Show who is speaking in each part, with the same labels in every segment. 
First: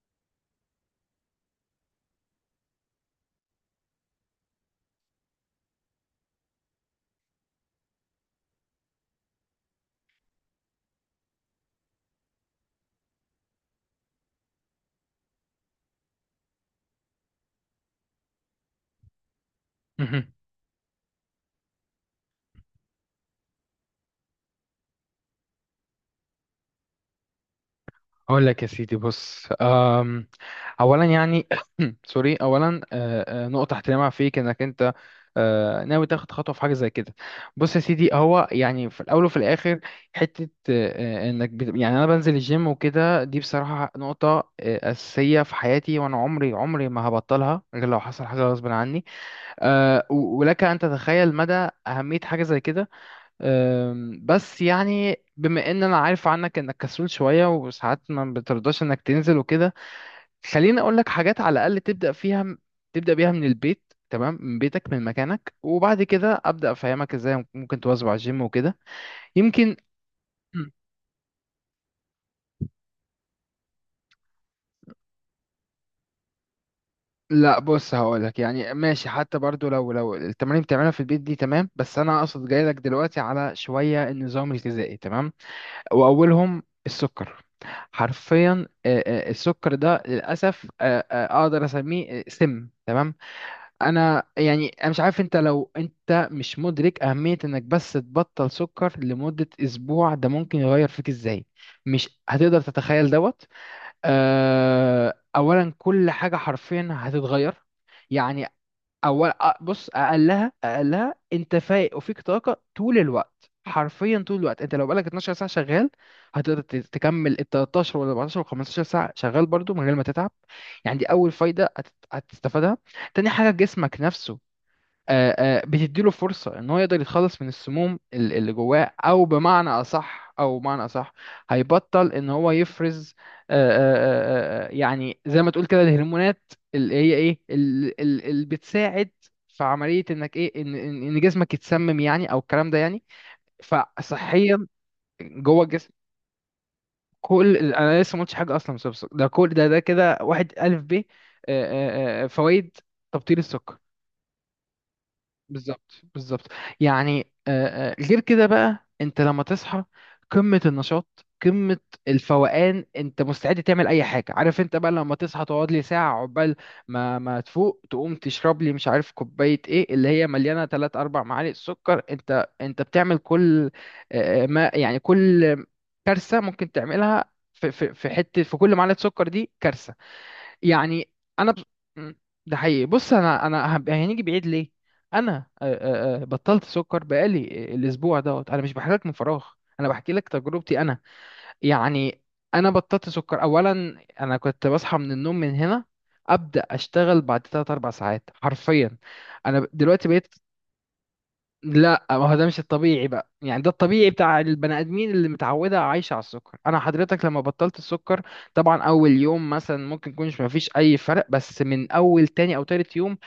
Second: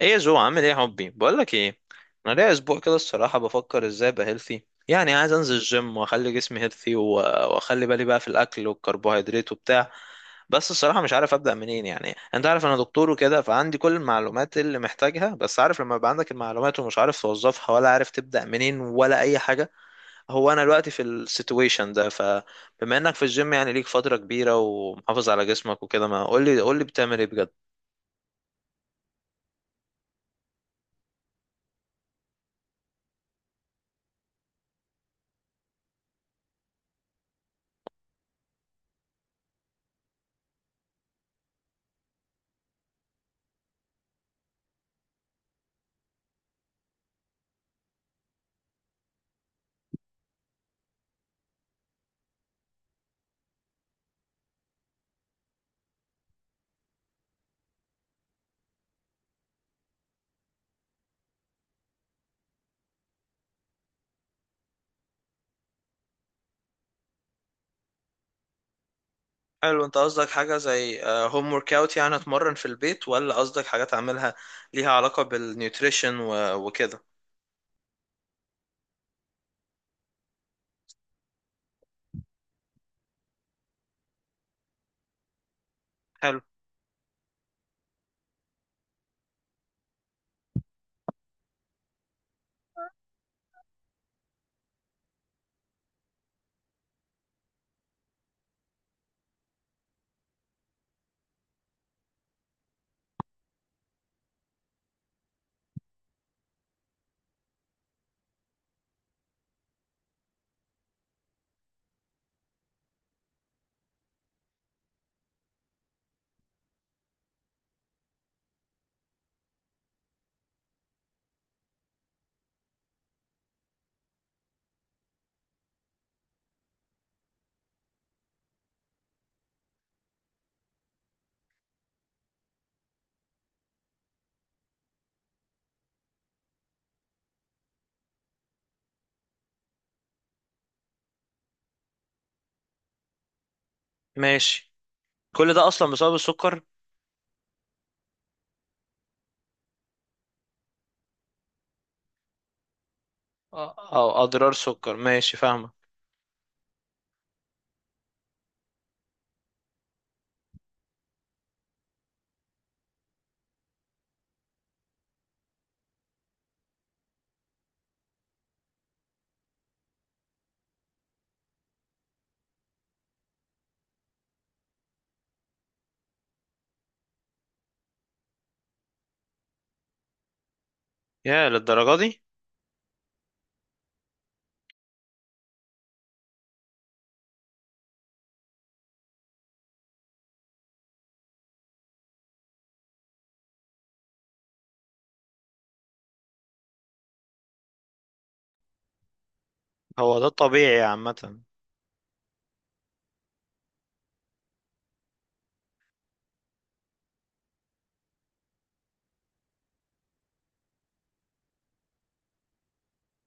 Speaker 1: ايه يا جو؟ عامل ايه يا حبي؟ بقول لك ايه. انا ليا اسبوع كده، الصراحه بفكر ازاي ابقى هيلثي. يعني عايز انزل الجيم واخلي جسمي هيلثي، واخلي بالي بقى في الاكل والكربوهيدرات وبتاع. بس الصراحه مش عارف ابدا منين. يعني انت عارف انا دكتور وكده، فعندي كل المعلومات اللي محتاجها، بس عارف لما يبقى عندك المعلومات ومش عارف توظفها، ولا عارف تبدا منين ولا اي حاجه.
Speaker 2: مهم.
Speaker 1: هو انا دلوقتي في السيتويشن ده. فبما انك في الجيم يعني ليك فتره كبيره ومحافظ على جسمك وكده، ما قول لي قول لي بتعمل ايه؟
Speaker 2: اقول لك يا سيدي، بص، اولا يعني سوري. اولا نقطه احترامها فيك انك انت ناوي تاخد خطوه في حاجه زي كده. بص يا سيدي، هو يعني في الاول وفي الاخر حته يعني انا بنزل الجيم وكده، دي بصراحه نقطه اساسيه في حياتي، وانا عمري ما هبطلها غير لو حصل حاجه غصب عني. ولك ان تتخيل مدى اهميه حاجه زي كده. بس يعني بما ان انا عارف عنك انك كسول شوية وساعات ما بترضاش انك تنزل وكده، خليني اقول لك حاجات على الاقل تبدأ فيها، تبدأ بيها من البيت، تمام، من بيتك، من مكانك، وبعد كده ابدأ افهمك ازاي ممكن تواظب على الجيم وكده. يمكن
Speaker 1: حلو. انت قصدك حاجة
Speaker 2: مم.
Speaker 1: زي هوم ورك اوت، يعني اتمرن في البيت؟ ولا قصدك حاجات اعملها ليها علاقة بالنيوتريشن و- وكده؟
Speaker 2: لا بص، هقولك يعني ماشي، حتى برضو لو التمارين بتعملها في البيت دي تمام، بس انا اقصد جايلك دلوقتي على شوية النظام الغذائي، تمام.
Speaker 1: حلو.
Speaker 2: واولهم السكر. حرفيا السكر ده للاسف اقدر اسميه سم، تمام. انا يعني انا مش عارف انت، لو انت مش مدرك اهميه انك بس تبطل سكر لمده اسبوع، ده ممكن يغير فيك ازاي، مش هتقدر تتخيل دوت. اولا كل حاجه حرفيا هتتغير. يعني اول بص، اقلها انت فايق وفيك طاقه طول الوقت، حرفيا طول الوقت. انت لو بقالك 12 ساعه شغال، هتقدر تكمل ال 13 ولا 14 ولا 15 ساعه شغال برضو من غير ما تتعب. يعني دي اول فايده هتستفادها. تاني حاجه، جسمك نفسه آه، بتديله فرصة ان هو يقدر يتخلص من السموم اللي جواه، او بمعنى اصح هيبطل ان هو يفرز يعني زي ما تقول كده الهرمونات اللي هي ايه، اللي بتساعد في عملية انك ايه، ان ان إن جسمك يتسمم يعني، او الكلام ده، يعني فصحيا
Speaker 1: ماشي. كل
Speaker 2: جوه
Speaker 1: ده
Speaker 2: الجسم.
Speaker 1: اصلا بسبب السكر؟
Speaker 2: انا لسه ما قلتش حاجة اصلا بسبب السكر. ده كل ده كده، واحد الف ب فوائد تبطيل
Speaker 1: اه،
Speaker 2: السكر.
Speaker 1: او اضرار السكر، ماشي، فاهمة.
Speaker 2: بالظبط بالظبط. يعني غير كده بقى، انت لما تصحى قمة النشاط، قمة الفوقان، انت مستعد تعمل اي حاجة. عارف انت بقى لما تصحى تقعد لي ساعة عقبال ما تفوق، تقوم تشرب لي مش عارف كوباية، ايه اللي هي مليانة 3 4 معالق سكر، انت بتعمل كل ما يعني كل كارثة ممكن تعملها. في حتة في كل معلقة سكر دي كارثة يعني.
Speaker 1: يا
Speaker 2: انا
Speaker 1: للدرجة
Speaker 2: م،
Speaker 1: دي؟
Speaker 2: ده حقيقي. بص، انا انا هنيجي بعيد ليه، انا بطلت سكر بقالي الاسبوع دوت. انا مش بحكي لك من فراغ، انا بحكي لك تجربتي انا، يعني انا بطلت سكر اولا. انا كنت بصحى من النوم من هنا، ابدا اشتغل بعد 3 4 ساعات حرفيا. انا دلوقتي
Speaker 1: هو ده
Speaker 2: بقيت.
Speaker 1: الطبيعي عامة؟
Speaker 2: لا، ما هو ده مش الطبيعي بقى، يعني ده الطبيعي بتاع البني ادمين اللي متعوده عايشه على السكر. انا حضرتك لما بطلت السكر، طبعا اول يوم مثلا ممكن يكونش ما فيش اي فرق، بس من اول تاني او تالت يوم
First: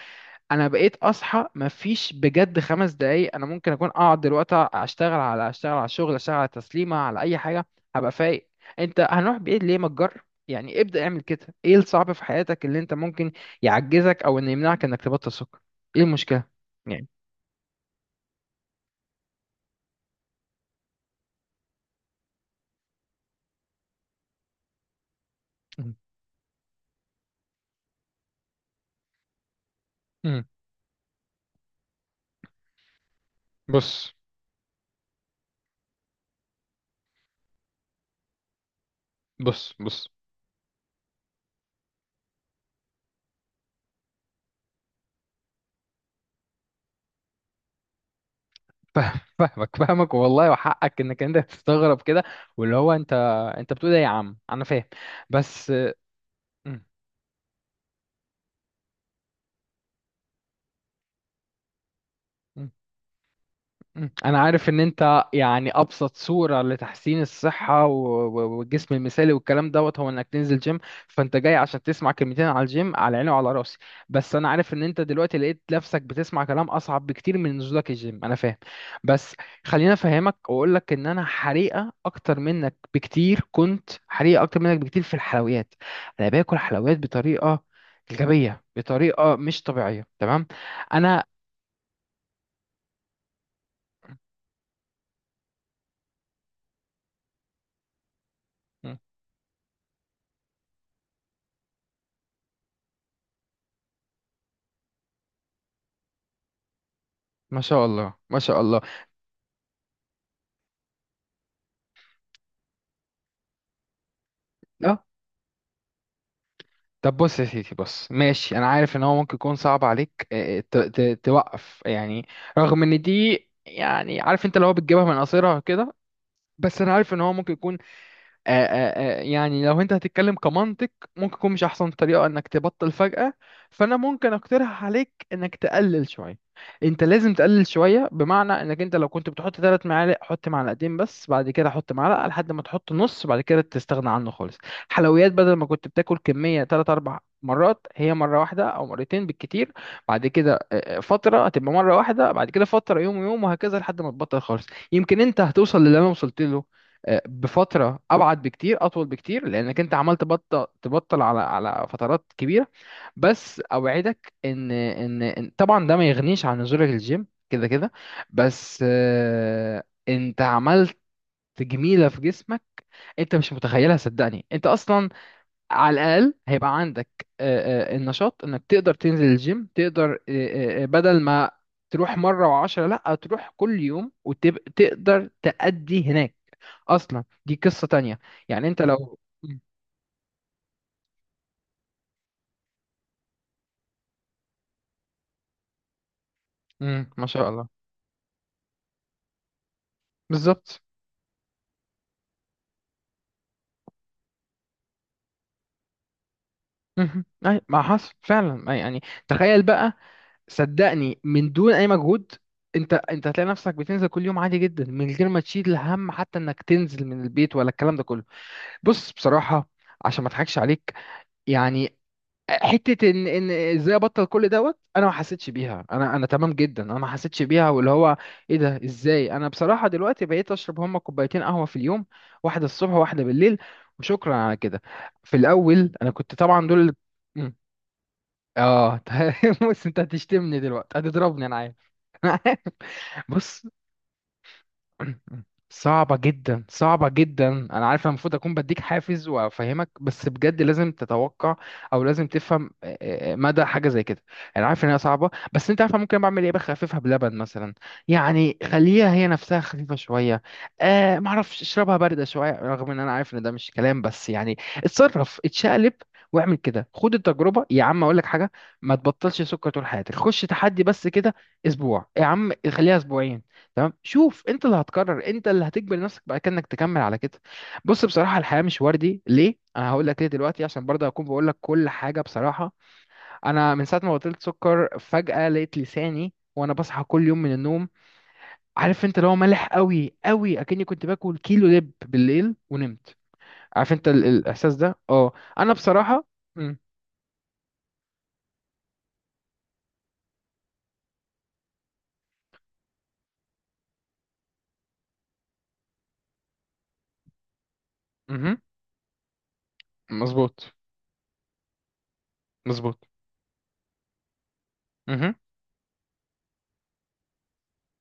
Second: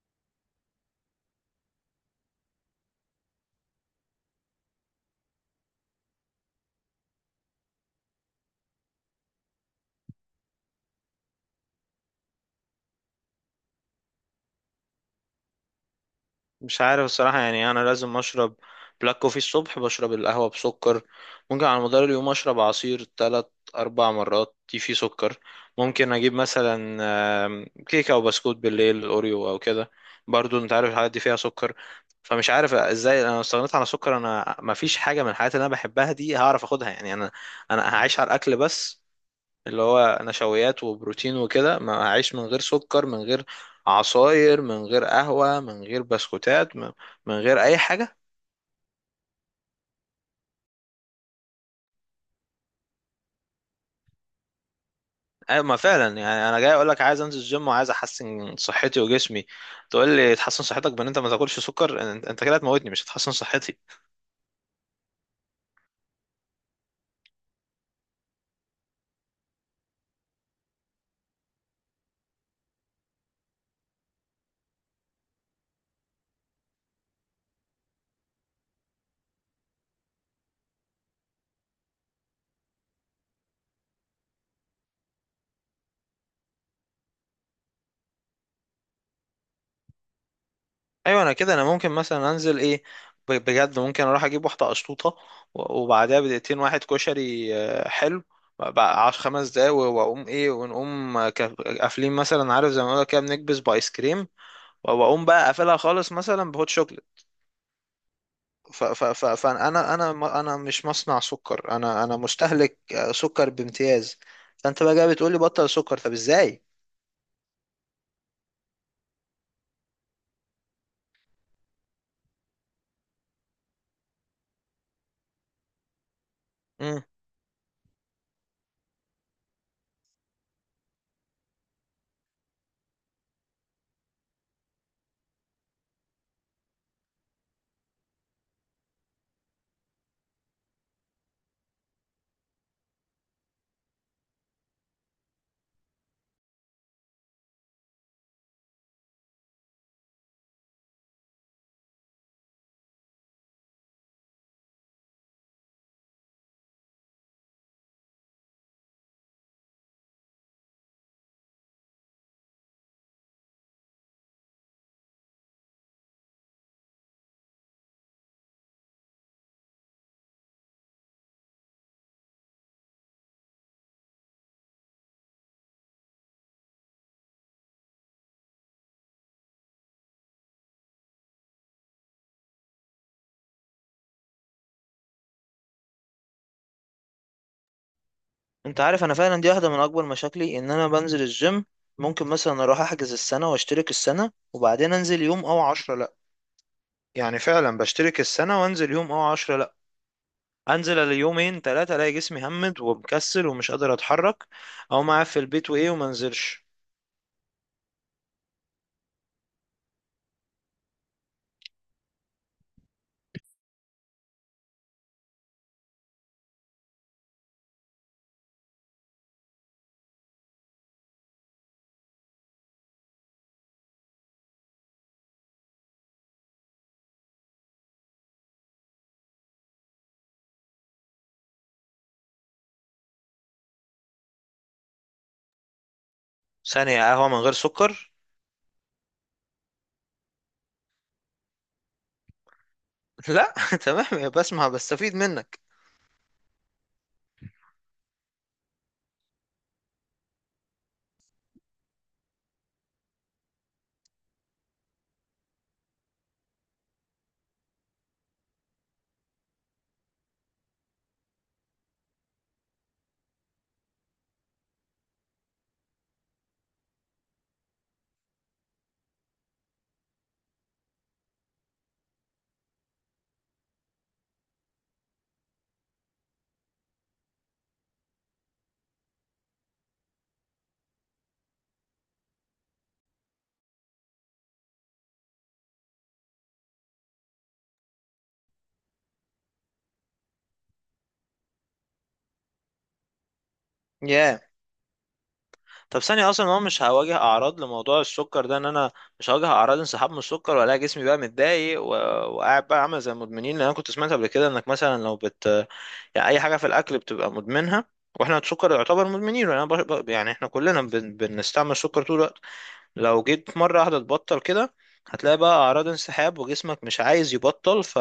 Speaker 2: انا بقيت اصحى ما فيش بجد خمس دقايق، انا ممكن اكون اقعد دلوقتي اشتغل على الشغل، اشتغل على تسليمه، على اي حاجه، هبقى فايق. انت هنروح بعيد ليه، ما تجرب، يعني ابدا اعمل كده. ايه الصعب في حياتك اللي انت ممكن يعجزك او انه يمنعك انك تبطل سكر؟ ايه المشكله
Speaker 1: مش عارف الصراحة. يعني أنا لازم أشرب بلاك كوفي الصبح، بشرب القهوة بسكر. ممكن على مدار اليوم أشرب عصير تلات أربع مرات، دي فيه سكر. ممكن أجيب مثلا كيكة أو بسكوت بالليل، أوريو أو كده.
Speaker 2: يعني؟
Speaker 1: برضو أنت عارف الحاجات دي فيها سكر. فمش عارف إزاي أنا استغنيت عن
Speaker 2: بص
Speaker 1: السكر. أنا مفيش حاجة من الحاجات اللي أنا بحبها دي هعرف أخدها. يعني أنا هعيش على الأكل بس، اللي
Speaker 2: بص
Speaker 1: هو نشويات وبروتين وكده، ما هعيش من غير سكر، من غير عصاير، من غير قهوة، من غير بسكوتات، من غير أي حاجة.
Speaker 2: فاهمك والله، وحقك انك انت تستغرب كده، واللي هو انت بتقول ايه يا عم، انا فاهم
Speaker 1: أيوة،
Speaker 2: بس.
Speaker 1: ما فعلا يعني أنا جاي أقول لك عايز أنزل الجيم وعايز أحسن صحتي وجسمي. تقول لي تحسن صحتك بإن أنت ما تاكلش سكر؟ أنت كده
Speaker 2: مم.
Speaker 1: هتموتني، مش هتحسن صحتي.
Speaker 2: مم. انا عارف ان انت يعني ابسط صورة لتحسين الصحة والجسم المثالي والكلام دوت هو انك تنزل جيم، فانت جاي عشان تسمع كلمتين على الجيم، على عيني وعلى راسي، بس انا عارف ان انت دلوقتي لقيت نفسك بتسمع كلام اصعب بكتير من نزولك الجيم، انا فاهم بس. خليني افهمك واقول لك ان انا حريقة اكتر منك بكتير، كنت حريقة اكتر منك بكتير في الحلويات. انا باكل حلويات بطريقة غبية، بطريقة مش طبيعية، تمام.
Speaker 1: ايوه
Speaker 2: انا
Speaker 1: انا كده، انا ممكن مثلا انزل ايه، بجد ممكن اروح اجيب واحده قشطوطه، و- وبعدها بدقيقتين واحد كشري، حلو
Speaker 2: مم.
Speaker 1: بقى عشر خمس دقايق، و- واقوم ايه، ونقوم قافلين مثلا، عارف زي ما بقول كده، بنكبس بايس كريم، و- واقوم بقى قافلها خالص مثلا بهوت شوكليت.
Speaker 2: ما شاء الله ما شاء الله.
Speaker 1: فانا انا مش مصنع سكر، انا مستهلك سكر بامتياز. فانت بقى جاي بتقول لي بطل سكر؟ طب ازاي؟
Speaker 2: طب بص يا سيدي، بص ماشي، انا عارف ان هو ممكن يكون صعب عليك توقف يعني رغم ان دي، يعني عارف انت اللي هو بتجيبها من قصيرها كده، بس انا عارف ان هو ممكن يكون يعني لو انت هتتكلم كمنطق ممكن يكون مش احسن طريقة انك تبطل فجأة. فانا ممكن اقترح عليك انك تقلل شوية، انت لازم تقلل شوية، بمعنى انك انت لو كنت بتحط ثلاث معالق حط معلقتين بس، بعد كده حط معلقة، لحد ما تحط نص، بعد كده تستغنى عنه خالص. حلويات، بدل ما كنت بتاكل كمية ثلاث اربع مرات، هي مرة واحدة او مرتين بالكتير، بعد كده فترة هتبقى مرة واحدة، بعد كده فترة يوم ويوم، وهكذا لحد ما تبطل خالص. يمكن انت هتوصل للي انا وصلت له بفتره ابعد بكتير، اطول بكتير، لانك انت عمال تبطل على فترات كبيره. بس اوعدك طبعا ده ما يغنيش عن نزولك الجيم كده كده، بس انت عملت جميله في جسمك انت مش متخيلها، صدقني. انت اصلا على الاقل هيبقى عندك النشاط انك تقدر تنزل الجيم، تقدر بدل ما تروح مره وعشرة لا، تروح كل يوم وتقدر تأدي هناك. اصلا دي قصة تانية، يعني
Speaker 1: انت
Speaker 2: انت
Speaker 1: عارف، انا
Speaker 2: لو
Speaker 1: فعلا دي واحده من اكبر مشاكلي، ان انا بنزل الجيم، ممكن مثلا اروح احجز السنه واشترك السنه وبعدين انزل يوم او عشرة، لا.
Speaker 2: ما
Speaker 1: يعني
Speaker 2: شاء الله،
Speaker 1: فعلا بشترك السنه وانزل يوم او عشرة، لا.
Speaker 2: بالظبط.
Speaker 1: انزل اليومين ثلاثه، الاقي جسمي همد ومكسل ومش قادر اتحرك. او معاه في البيت وايه وما انزلش.
Speaker 2: مهم. أي ما حصل فعلا، أي يعني. تخيل بقى، صدقني من دون اي مجهود انت هتلاقي نفسك بتنزل كل يوم عادي جدا من غير ما تشيل هم حتى انك تنزل من البيت ولا الكلام ده كله. بص بصراحة عشان ما اضحكش عليك، يعني حته ان ازاي ابطل كل دوت انا ما حسيتش بيها، انا تمام جدا، انا ما حسيتش بيها، واللي هو ايه ده ازاي؟ انا بصراحه دلوقتي بقيت اشرب هما كوبايتين قهوه في اليوم، واحده الصبح وواحده بالليل، وشكرا على كده. في الاول انا كنت طبعا دول
Speaker 1: ثانيه؟ قهوه من غير
Speaker 2: مم.
Speaker 1: سكر؟
Speaker 2: اه بص انت هتشتمني دلوقتي، هتضربني، انا عارف.
Speaker 1: لا.
Speaker 2: بص،
Speaker 1: تمام، بسمع، بستفيد منك.
Speaker 2: صعبة جدا صعبة جدا، أنا عارف، أنا المفروض أكون بديك حافز وأفهمك بس بجد لازم تتوقع، أو لازم تفهم مدى حاجة زي كده. أنا عارف إن هي صعبة، بس أنت عارف أنا ممكن بعمل إيه، بخففها بلبن مثلا، يعني خليها هي نفسها خفيفة شوية، معرفش اشربها باردة شوية، رغم إن أنا عارف إن ده مش كلام، بس يعني اتصرف، اتشقلب، واعمل كده، خد التجربة. يا عم أقول لك حاجة، ما تبطلش سكر طول حياتك، خش تحدي بس كده، أسبوع يا عم، خليها أسبوعين، تمام، شوف انت اللي هتقرر، انت اللي هتجبر نفسك بقى كأنك تكمل على كده. بص بصراحة، الحياة مش وردي، ليه؟ انا هقول لك ليه دلوقتي عشان برضه اكون بقول لك كل حاجة بصراحة. انا من ساعة ما بطلت سكر فجأة لقيت لساني وانا بصحى كل يوم من النوم، عارف انت اللي هو مالح قوي قوي، اكني كنت باكل كيلو لب بالليل ونمت، عارف انت
Speaker 1: ياه.
Speaker 2: الاحساس ده؟ اه. انا
Speaker 1: طب
Speaker 2: بصراحة
Speaker 1: ثانية، أصلا هو
Speaker 2: امم
Speaker 1: مش هواجه أعراض لموضوع السكر ده؟ إن أنا مش هواجه أعراض انسحاب من السكر، ولا جسمي بقى متضايق و... وقاعد بقى عامل زي المدمنين، لأن أنا كنت سمعت قبل كده إنك مثلا لو بت يعني أي حاجة في الأكل بتبقى مدمنها، وإحنا السكر يعتبر مدمنين، وأنا يعني إحنا
Speaker 2: مظبوط
Speaker 1: كلنا بنستعمل السكر طول الوقت.
Speaker 2: مظبوط.
Speaker 1: لو جيت مرة واحدة تبطل كده،
Speaker 2: امم
Speaker 1: هتلاقي بقى أعراض انسحاب، وجسمك مش عايز يبطل، ف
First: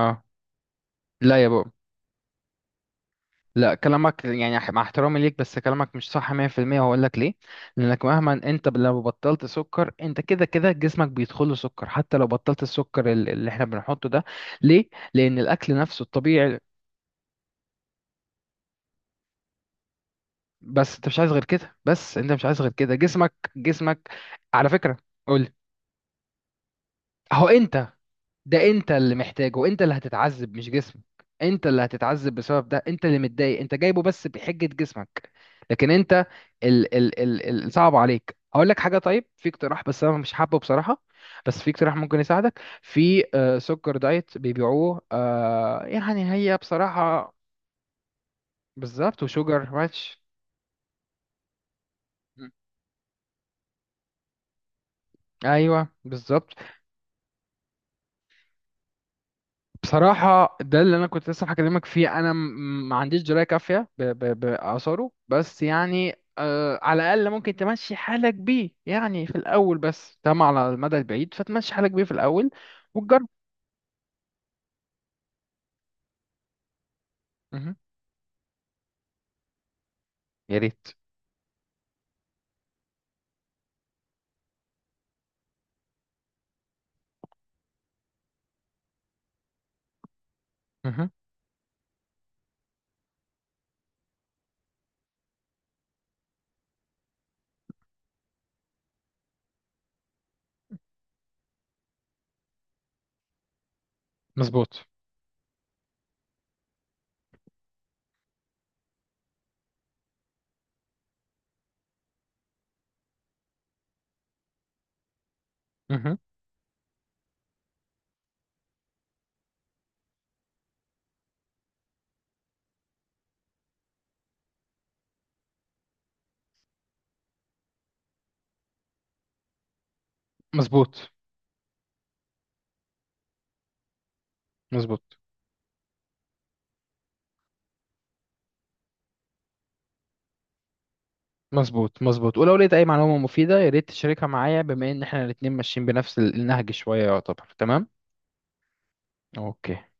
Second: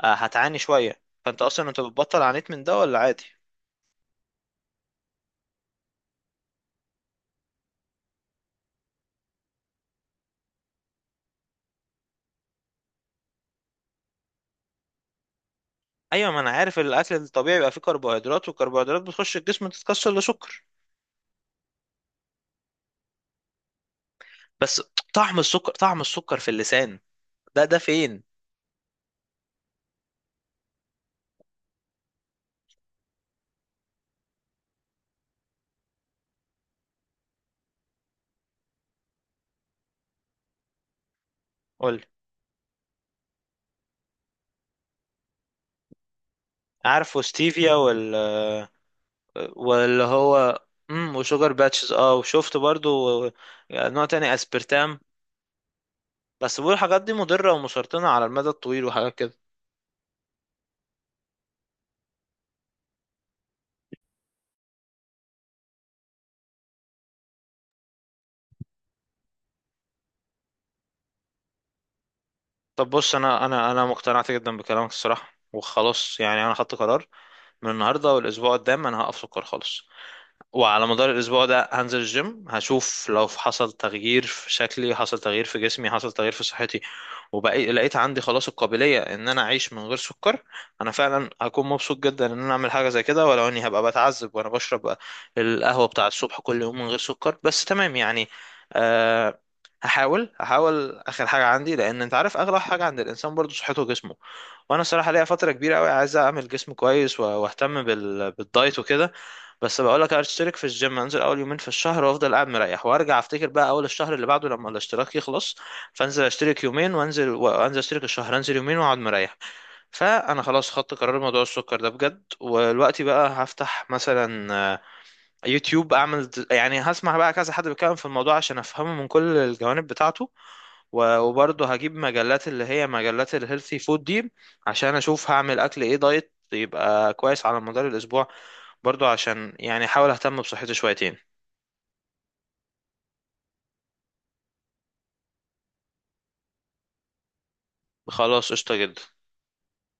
Speaker 1: آه، هتعاني شوية.
Speaker 2: لا
Speaker 1: فأنت
Speaker 2: يا
Speaker 1: أصلا
Speaker 2: بابا،
Speaker 1: أنت بتبطل عانيت من ده ولا عادي؟
Speaker 2: لا، كلامك يعني مع احترامي ليك بس كلامك مش صح 100%، وهقول لك ليه. لانك مهما انت لو بطلت سكر، انت كده كده جسمك بيدخل له سكر حتى لو بطلت السكر اللي احنا بنحطه ده. ليه؟ لان الاكل نفسه
Speaker 1: ايوه، ما انا
Speaker 2: الطبيعي.
Speaker 1: عارف، الاكل الطبيعي بيبقى فيه كربوهيدرات، والكربوهيدرات بتخش الجسم تتكسر لسكر.
Speaker 2: بس انت مش عايز غير كده، بس انت مش عايز غير كده، جسمك، جسمك على
Speaker 1: بس
Speaker 2: فكرة.
Speaker 1: طعم
Speaker 2: قول.
Speaker 1: السكر، طعم السكر في اللسان
Speaker 2: هو
Speaker 1: ده
Speaker 2: انت،
Speaker 1: فين؟
Speaker 2: ده انت اللي محتاجه، انت اللي هتتعذب مش جسمك. انت اللي هتتعذب بسبب ده، انت اللي متضايق، انت جايبه بس بحجة جسمك، لكن انت ال ال ال ال صعب عليك. هقول لك حاجة، طيب في اقتراح، بس انا مش حابه بصراحة. بس في اقتراح
Speaker 1: قول.
Speaker 2: ممكن يساعدك في سكر دايت بيبيعوه، يعني هي
Speaker 1: عارف،
Speaker 2: بصراحة.
Speaker 1: وستيفيا وال
Speaker 2: بالظبط، وشوجر
Speaker 1: واللي
Speaker 2: ماتش.
Speaker 1: هو. وشوجر باتشز،
Speaker 2: مم.
Speaker 1: وشفت برضو نوع تاني، اسبرتام.
Speaker 2: ايوه بالظبط.
Speaker 1: بس بيقولوا الحاجات دي مضرة ومسرطنة على المدى الطويل، وحاجات كده.
Speaker 2: بصراحة ده اللي أنا كنت لسه هكلمك فيه، أنا ما عنديش دراية كافية بآثاره، بس يعني على الأقل ممكن تمشي حالك بيه يعني في الأول بس، تمام، على المدى البعيد، فتمشي حالك بيه في الأول
Speaker 1: طب بص،
Speaker 2: وتجرب.
Speaker 1: انا مقتنعت جدا بكلامك الصراحة، وخلاص يعني انا خدت قرار. من
Speaker 2: مهم.
Speaker 1: النهارده والاسبوع قدام انا هقف سكر خالص.
Speaker 2: يا ريت.
Speaker 1: وعلى مدار الأسبوع ده هنزل الجيم، هشوف لو حصل تغيير في شكلي، حصل تغيير في جسمي، حصل تغيير في صحتي. وبقيت لقيت عندي خلاص القابلية إن أنا أعيش من غير سكر. أنا
Speaker 2: مهم.
Speaker 1: فعلا هكون مبسوط جدا إن أنا أعمل حاجة زي كده، ولو إني هبقى بتعذب وأنا بشرب القهوة بتاع الصبح كل يوم من غير سكر، بس تمام يعني. أه. هحاول هحاول آخر حاجة عندي، لأن أنت عارف أغلى حاجة عند الإنسان برضه صحته وجسمه. وانا
Speaker 2: مظبوط.
Speaker 1: الصراحه ليا فتره كبيره قوي عايز اعمل جسم كويس و- واهتم بالدايت وكده. بس بقول لك، اشترك في الجيم، انزل اول يومين في الشهر وافضل قاعد مريح، وارجع افتكر بقى اول الشهر اللي بعده لما الاشتراك يخلص.
Speaker 2: مهم.
Speaker 1: فانزل اشترك يومين وانزل اشترك الشهر، انزل يومين واقعد مريح. فانا خلاص خدت قرار موضوع السكر ده بجد، ودلوقتي بقى هفتح مثلا يوتيوب، اعمل يعني هسمع بقى كذا حد بيتكلم في الموضوع عشان افهمه من كل الجوانب بتاعته.
Speaker 2: مظبوط
Speaker 1: و- وبرضه هجيب مجلات اللي هي مجلات الهيلثي فود دي. عشان
Speaker 2: مظبوط
Speaker 1: اشوف هعمل اكل ايه دايت يبقى كويس على مدار الاسبوع. برضه عشان يعني احاول اهتم بصحتي شويتين.
Speaker 2: مظبوط مظبوط، ولو لقيت أي معلومة مفيدة يا ريت تشاركها معايا، بما إن إحنا الاتنين ماشيين بنفس النهج شوية، يعتبر تمام؟
Speaker 1: خلاص، قشطة جدا.
Speaker 2: أوكي.